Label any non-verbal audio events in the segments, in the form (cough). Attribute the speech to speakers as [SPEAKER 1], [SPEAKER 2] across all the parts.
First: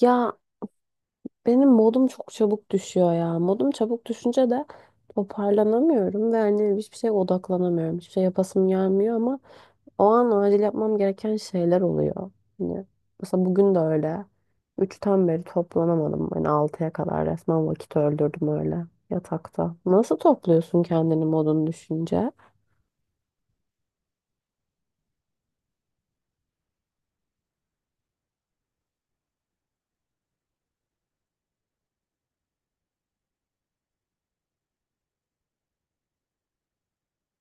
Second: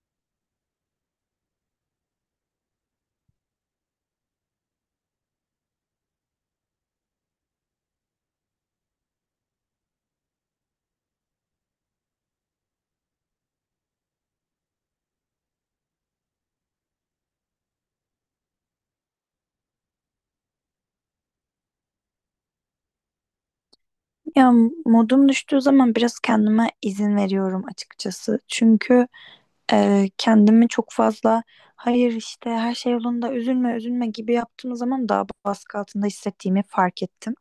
[SPEAKER 1] Ya benim modum çok çabuk düşüyor ya. Modum çabuk düşünce de toparlanamıyorum ve hani hiçbir şeye odaklanamıyorum. Hiçbir şey yapasım gelmiyor ama o an acil yapmam gereken şeyler oluyor. Hani mesela bugün de öyle. Üçten beri toplanamadım. Hani altıya kadar resmen vakit öldürdüm öyle yatakta. Nasıl topluyorsun kendini modun düşünce?
[SPEAKER 2] Ya modum düştüğü zaman biraz kendime izin veriyorum açıkçası. Çünkü kendimi çok fazla hayır işte her şey yolunda üzülme üzülme gibi yaptığım zaman daha baskı altında hissettiğimi fark ettim.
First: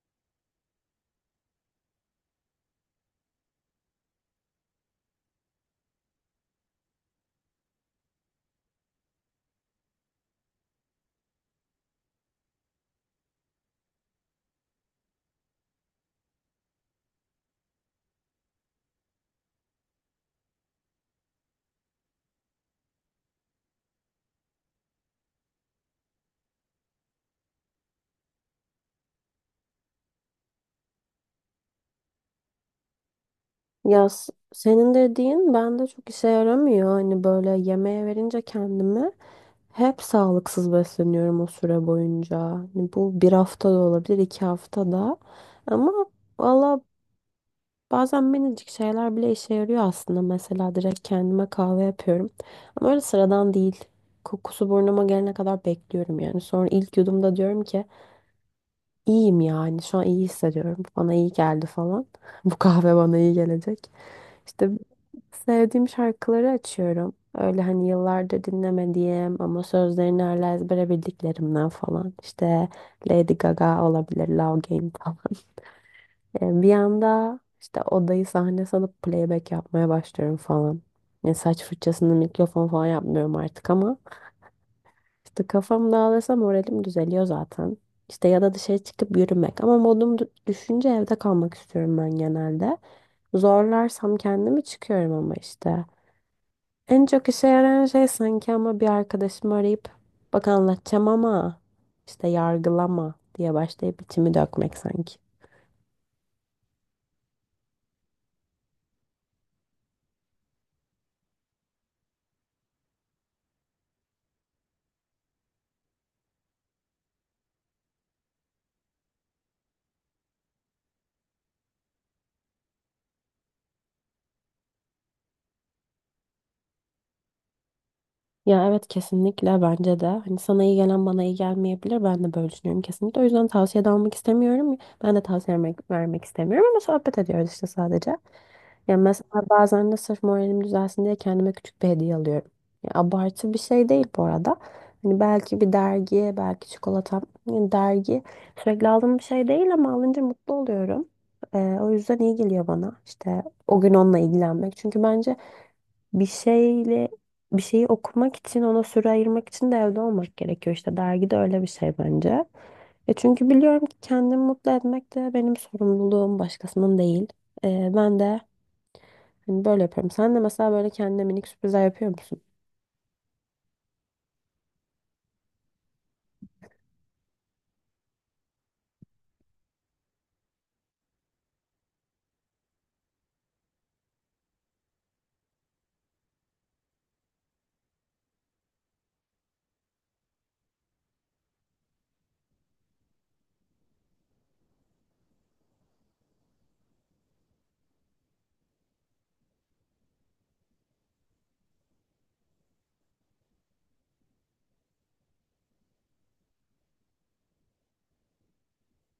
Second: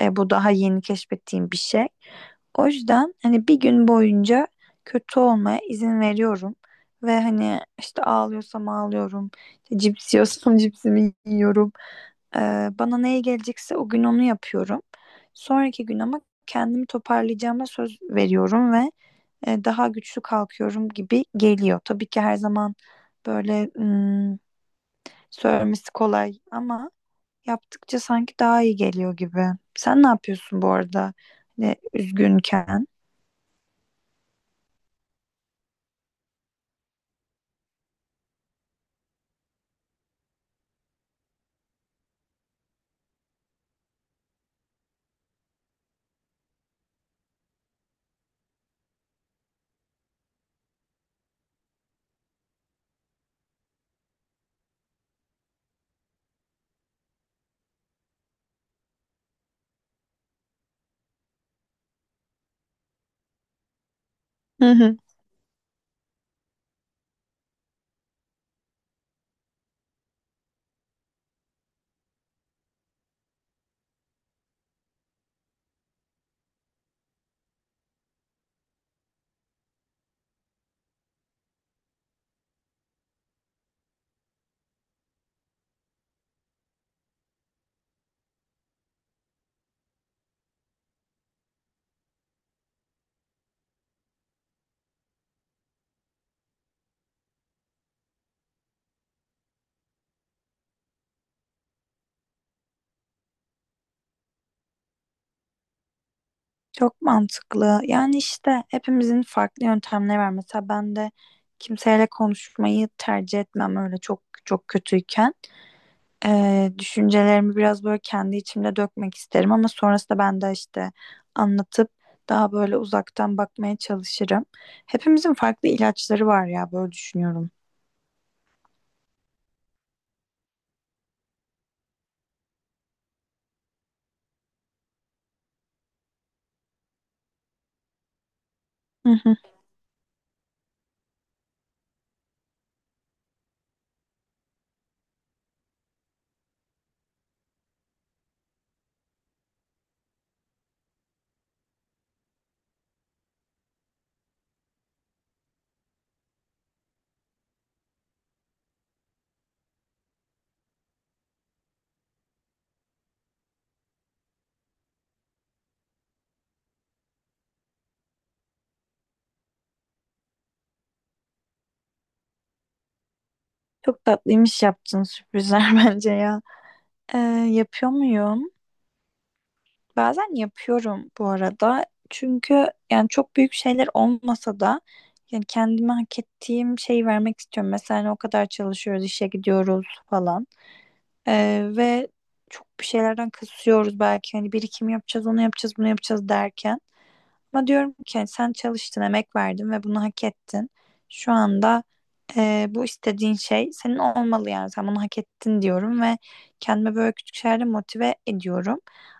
[SPEAKER 2] Bu daha yeni keşfettiğim bir şey. O yüzden hani bir gün boyunca kötü olmaya izin veriyorum. Ve hani işte ağlıyorsam ağlıyorum. İşte cips yiyorsam (laughs) cipsimi yiyorum. Ee, Bana neye gelecekse o gün onu yapıyorum. Sonraki gün ama kendimi toparlayacağıma söz veriyorum ve daha güçlü kalkıyorum gibi geliyor. Tabii ki her zaman böyle söylemesi kolay ama yaptıkça sanki daha iyi geliyor gibi. Sen ne yapıyorsun bu arada? Hani üzgünken?
[SPEAKER 1] Ya senin dediğin bende çok işe yaramıyor. Hani böyle yemeğe verince kendimi. Hep sağlıksız besleniyorum o süre boyunca. Hani bu bir hafta da olabilir, iki hafta da. Ama valla bazen minicik şeyler bile işe yarıyor aslında. Mesela direkt kendime kahve yapıyorum. Ama öyle sıradan değil. Kokusu burnuma gelene kadar bekliyorum yani. Sonra ilk yudumda diyorum ki iyiyim, yani şu an iyi hissediyorum. Bana iyi geldi falan. (laughs) Bu kahve bana iyi gelecek. İşte
[SPEAKER 2] (laughs)
[SPEAKER 1] sevdiğim şarkıları açıyorum. Öyle hani yıllardır dinlemediğim ama sözlerini hala ezbere bildiklerimden falan. İşte Lady Gaga olabilir, Love Game falan. Bir anda işte odayı sahne sanıp playback yapmaya başlıyorum falan. Yani saç fırçasını mikrofon falan yapmıyorum artık ama işte kafam dağılırsa moralim düzeliyor zaten. İşte ya da dışarı çıkıp yürümek, ama modum düşünce evde kalmak istiyorum ben genelde. Zorlarsam kendimi çıkıyorum ama işte. En çok işe yarayan şey sanki ama, bir arkadaşımı arayıp bak anlatacağım ama işte yargılama diye başlayıp içimi dökmek sanki.
[SPEAKER 2] Çok mantıklı. Yani işte hepimizin farklı yöntemleri var. Mesela ben de kimseyle konuşmayı tercih etmem öyle çok çok kötüyken. Düşüncelerimi biraz böyle kendi içimde dökmek isterim ama sonrasında ben de işte anlatıp daha böyle uzaktan bakmaya çalışırım. Hepimizin farklı ilaçları var ya böyle düşünüyorum.
[SPEAKER 1] Ya evet kesinlikle bence de. Hani sana iyi gelen bana iyi gelmeyebilir. Ben de böyle düşünüyorum kesinlikle. O yüzden tavsiye de almak istemiyorum. Ben de tavsiye vermek istemiyorum ama sohbet ediyoruz işte sadece. Ya
[SPEAKER 2] Hı
[SPEAKER 1] mesela
[SPEAKER 2] hı.
[SPEAKER 1] bazen de sırf moralim düzelsin diye kendime küçük bir hediye alıyorum. Ya abartı bir şey değil bu arada. Hani belki bir dergi, belki çikolata, yani dergi sürekli aldığım bir şey değil ama alınca mutlu oluyorum. O yüzden iyi geliyor bana işte o gün onunla ilgilenmek. Çünkü bence bir şeyle bir şeyi okumak için, ona süre ayırmak için de evde olmak gerekiyor. İşte dergi de öyle bir şey bence. Çünkü biliyorum ki kendimi mutlu etmek de benim sorumluluğum, başkasının değil. E, ben de hani böyle yapıyorum. Sen de mesela böyle kendine minik sürprizler yapıyor musun?
[SPEAKER 2] Çok tatlıymış yaptığın sürprizler (laughs) bence ya. Ee, Yapıyor muyum? Bazen yapıyorum bu arada. Çünkü yani çok büyük şeyler olmasa da yani kendime hak ettiğim şeyi vermek istiyorum. Mesela hani o kadar çalışıyoruz, işe gidiyoruz falan. Ve çok bir şeylerden kısıyoruz belki. Hani birikim yapacağız, onu yapacağız, bunu yapacağız derken. Ama diyorum ki hani sen çalıştın, emek verdin ve bunu hak ettin. Şu anda bu istediğin şey senin olmalı yani. Sen bunu hak ettin diyorum ve kendime böyle küçük şeylerle motive ediyorum.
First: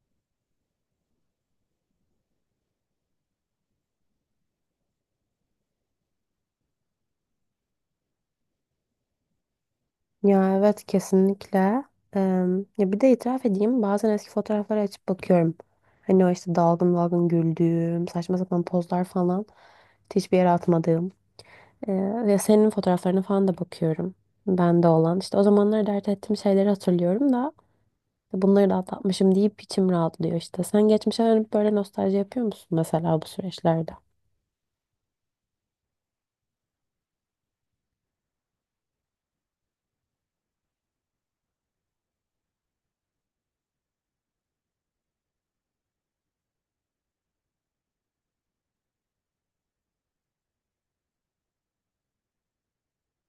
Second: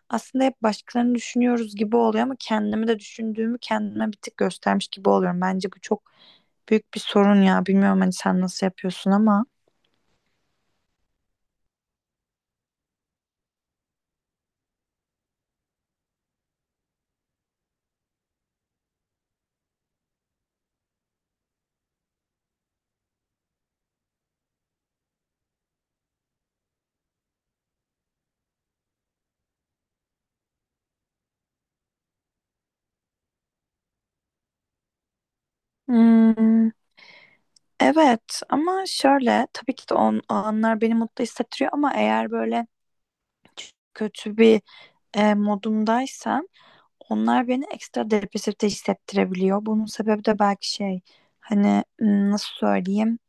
[SPEAKER 2] Aslında hep başkalarını düşünüyoruz gibi oluyor ama kendimi de düşündüğümü kendime bir tık göstermiş gibi oluyorum. Bence bu çok büyük bir sorun ya. Bilmiyorum hani sen nasıl yapıyorsun ama.
[SPEAKER 1] Ya evet kesinlikle. Eee, ya bir de itiraf edeyim, bazen eski fotoğrafları açıp bakıyorum. Hani o işte dalgın dalgın güldüğüm, saçma sapan pozlar falan, hiçbir yere atmadığım. Ee, ya senin fotoğraflarına falan da bakıyorum. Bende olan. İşte o zamanlar dert ettiğim şeyleri hatırlıyorum da bunları da atlatmışım deyip içim rahatlıyor işte. Sen geçmişe dönüp böyle nostalji yapıyor musun mesela bu süreçlerde?
[SPEAKER 2] Hmm, evet ama şöyle tabii ki de o anlar beni mutlu hissettiriyor ama eğer böyle kötü bir modumdaysam onlar beni ekstra depresif de hissettirebiliyor. Bunun sebebi de belki şey hani nasıl söyleyeyim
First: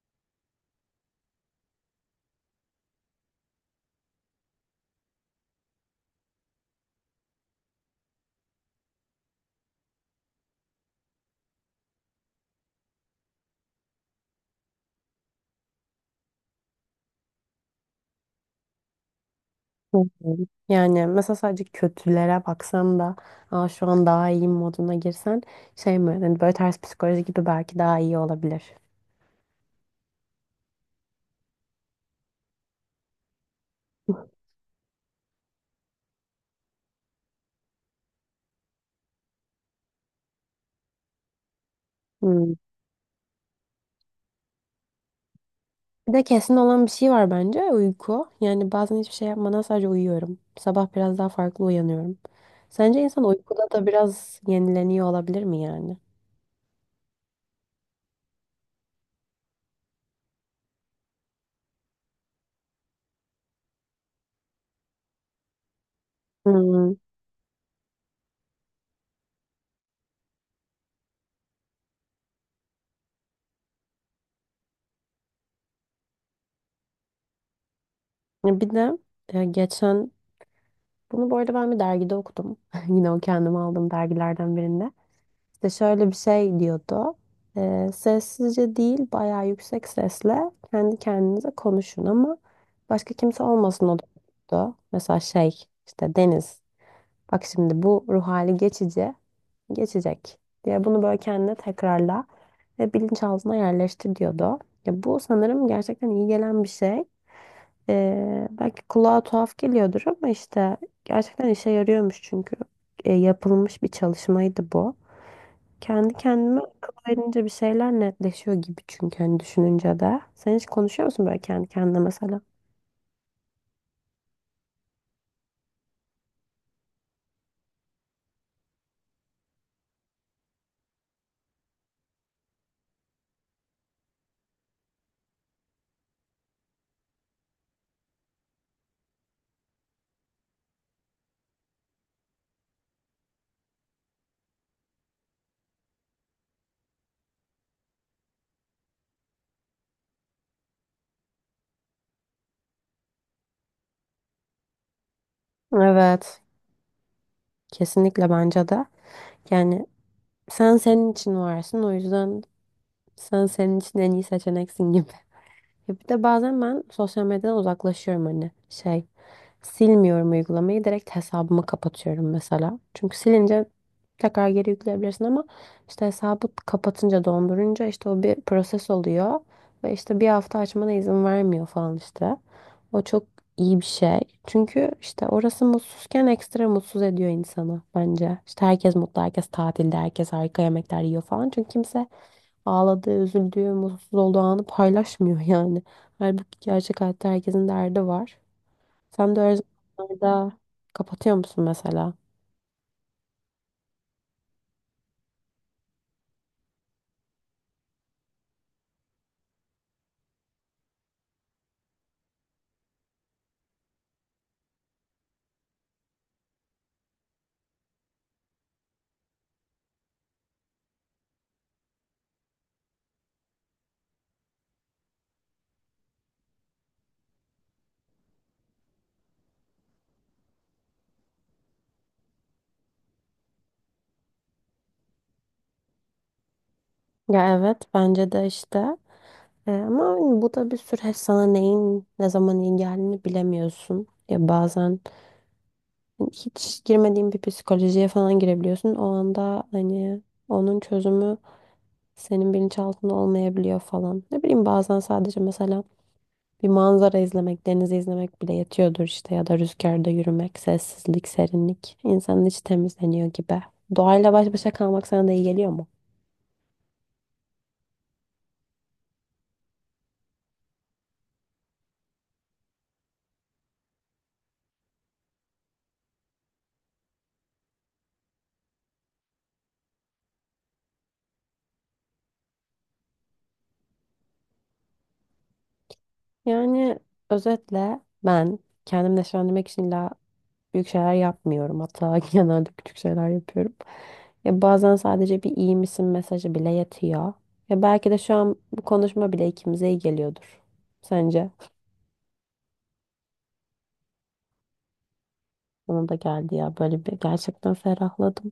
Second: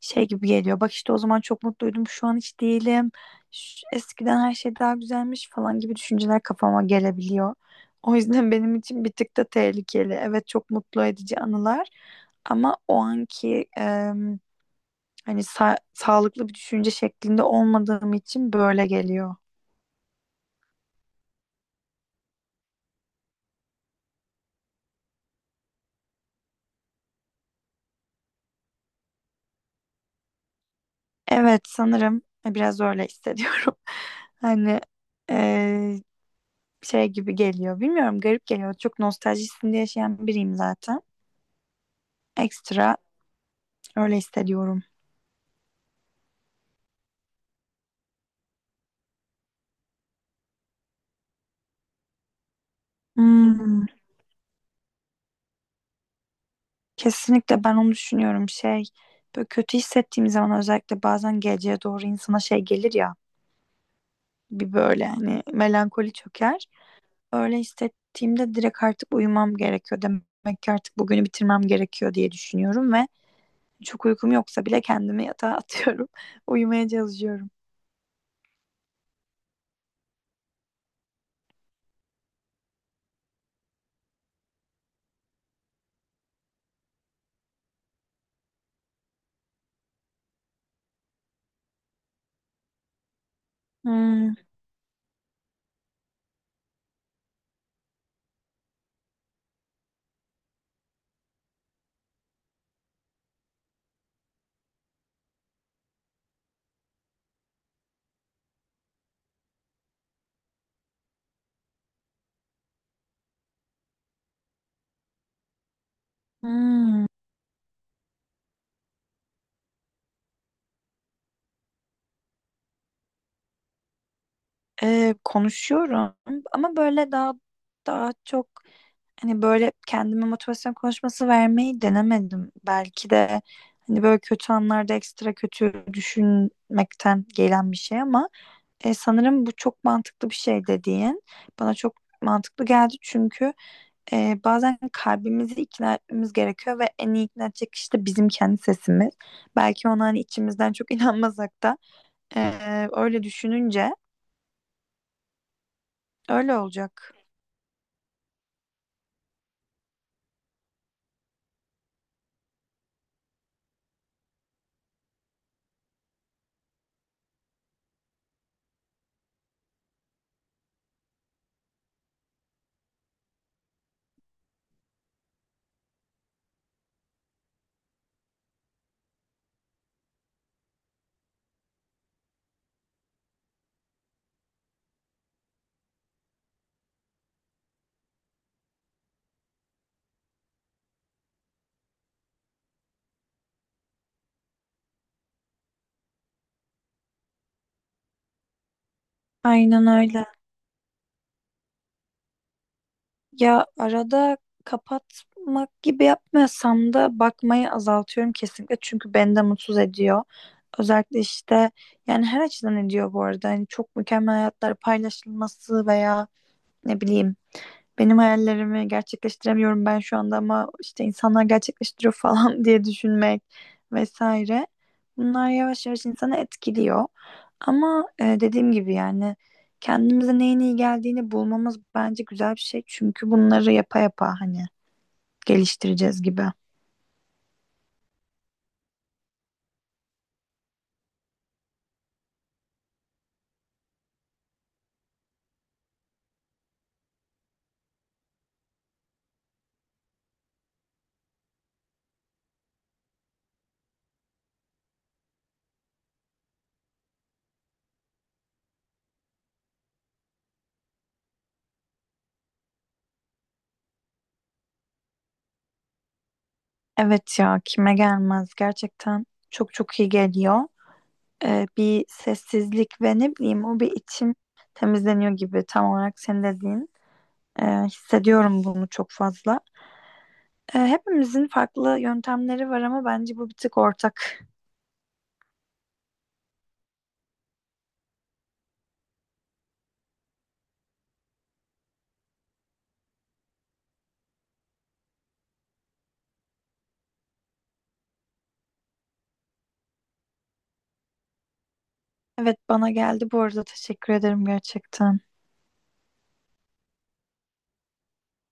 [SPEAKER 2] şey gibi geliyor. Bak işte o zaman çok mutluydum, şu an hiç değilim. Eskiden her şey daha güzelmiş falan gibi düşünceler kafama gelebiliyor. O yüzden benim için bir tık da tehlikeli. Evet çok mutlu edici anılar ama o anki hani sağlıklı bir düşünce şeklinde olmadığım için böyle geliyor.
[SPEAKER 1] Hı hı. Yani mesela sadece kötülere baksan da, Aa, şu an daha iyiyim moduna girsen, şey mi, hani böyle ters psikoloji gibi belki daha iyi olabilir.
[SPEAKER 2] Evet sanırım biraz öyle hissediyorum. (laughs) Hani eee, şey gibi geliyor. Bilmiyorum garip geliyor. Çok nostaljisinde yaşayan biriyim zaten.
[SPEAKER 1] Hmm.
[SPEAKER 2] Ekstra öyle hissediyorum.
[SPEAKER 1] Bir de kesin olan bir şey var bence: uyku. Yani bazen hiçbir şey yapmadan sadece uyuyorum. Sabah biraz daha farklı uyanıyorum. Sence insan uykuda
[SPEAKER 2] Hmm,
[SPEAKER 1] da biraz yenileniyor olabilir mi yani?
[SPEAKER 2] kesinlikle ben onu düşünüyorum. Şey böyle kötü hissettiğim zaman özellikle bazen geceye doğru insana şey gelir ya. Bir böyle hani melankoli çöker.
[SPEAKER 1] Hmm.
[SPEAKER 2] Öyle hissettiğimde direkt artık uyumam gerekiyor. Demek ki artık bugünü bitirmem gerekiyor diye düşünüyorum ve çok uykum yoksa bile kendimi yatağa atıyorum. (laughs) Uyumaya çalışıyorum.
[SPEAKER 1] Ya bir de geçen, bunu bu arada ben bir dergide okudum. (laughs) Yine o kendime aldığım dergilerden birinde. İşte şöyle bir şey diyordu. Sessizce değil, bayağı yüksek sesle kendi kendinize konuşun ama başka kimse olmasın, o
[SPEAKER 2] Hmm,
[SPEAKER 1] da. Mesela şey işte, Deniz, bak şimdi bu ruh hali geçici, geçecek diye bunu böyle kendine tekrarla ve bilinçaltına yerleştir diyordu. Ya bu sanırım gerçekten iyi gelen bir şey. Belki kulağa tuhaf geliyordur ama işte gerçekten işe yarıyormuş, çünkü yapılmış bir çalışmaydı bu. Kendi kendime akıl
[SPEAKER 2] hmm.
[SPEAKER 1] verince bir şeyler netleşiyor gibi, çünkü hani düşününce de. Sen hiç konuşuyor musun böyle kendi kendine mesela?
[SPEAKER 2] Konuşuyorum ama böyle daha daha çok, hani böyle kendime motivasyon konuşması vermeyi denemedim. Belki de hani böyle kötü anlarda ekstra kötü düşünmekten gelen bir şey ama sanırım bu çok mantıklı bir şey dediğin bana çok mantıklı geldi çünkü bazen kalbimizi ikna etmemiz gerekiyor ve en iyi ikna edecek kişi de bizim kendi sesimiz. Belki ona hani içimizden çok (laughs) inanmasak da öyle düşününce
[SPEAKER 1] Evet.
[SPEAKER 2] öyle olacak.
[SPEAKER 1] Kesinlikle bence de. Yani sen senin için varsın, o yüzden sen senin için en iyi seçeneksin gibi. Ya bir de bazen ben sosyal medyadan uzaklaşıyorum, hani şey, silmiyorum uygulamayı, direkt hesabımı kapatıyorum mesela. Çünkü silince tekrar geri yükleyebilirsin ama işte hesabı kapatınca, dondurunca işte o bir proses oluyor ve işte bir hafta açmana izin vermiyor falan işte. O çok iyi bir şey. Çünkü işte orası, mutsuzken ekstra mutsuz ediyor insanı bence. İşte herkes mutlu, herkes tatilde, herkes harika yemekler yiyor falan. Çünkü kimse ağladığı, üzüldüğü, mutsuz olduğu anı paylaşmıyor (laughs) yani. Halbuki gerçek hayatta herkesin derdi var. Sen de öyle
[SPEAKER 2] Aynen öyle.
[SPEAKER 1] zamanlarda kapatıyor musun mesela?
[SPEAKER 2] Ya arada kapatmak gibi yapmıyorsam da bakmayı azaltıyorum kesinlikle çünkü beni de mutsuz ediyor. Özellikle işte yani her açıdan ediyor bu arada. Hani çok mükemmel hayatlar paylaşılması veya ne bileyim benim hayallerimi gerçekleştiremiyorum ben şu anda ama işte insanlar gerçekleştiriyor falan (laughs) diye düşünmek vesaire. Bunlar yavaş yavaş insanı etkiliyor. Ama dediğim gibi yani kendimize neyin iyi geldiğini bulmamız bence güzel bir şey. Çünkü bunları yapa yapa hani geliştireceğiz gibi.
[SPEAKER 1] Ya evet bence de işte. Ama hani bu da bir süreç, sana neyin ne zaman iyi geldiğini bilemiyorsun. Ya bazen hani hiç girmediğin bir psikolojiye falan girebiliyorsun. O anda hani onun çözümü senin bilinçaltında olmayabiliyor falan. Ne bileyim, bazen sadece mesela bir manzara izlemek, denizi izlemek bile yetiyordur işte, ya da rüzgarda yürümek, sessizlik, serinlik. İnsanın içi temizleniyor gibi. Doğayla baş başa kalmak sana da iyi geliyor mu?
[SPEAKER 2] Evet ya kime gelmez, gerçekten çok çok iyi geliyor. Bir sessizlik ve ne bileyim o bir içim temizleniyor gibi, tam olarak senin dediğin. Hissediyorum bunu çok fazla. Hepimizin farklı yöntemleri var ama bence bu bir tık ortak.
[SPEAKER 1] Yani özetle ben kendimi neşelendirmek için illa büyük şeyler yapmıyorum. Hatta (laughs) genelde küçük şeyler yapıyorum. Ya bazen sadece bir iyi misin mesajı bile yetiyor. Ya belki de şu an bu konuşma bile ikimize iyi geliyordur. Sence?
[SPEAKER 2] Evet bana geldi bu arada, teşekkür ederim gerçekten.
[SPEAKER 1] Bana da geldi ya, böyle bir, gerçekten ferahladım.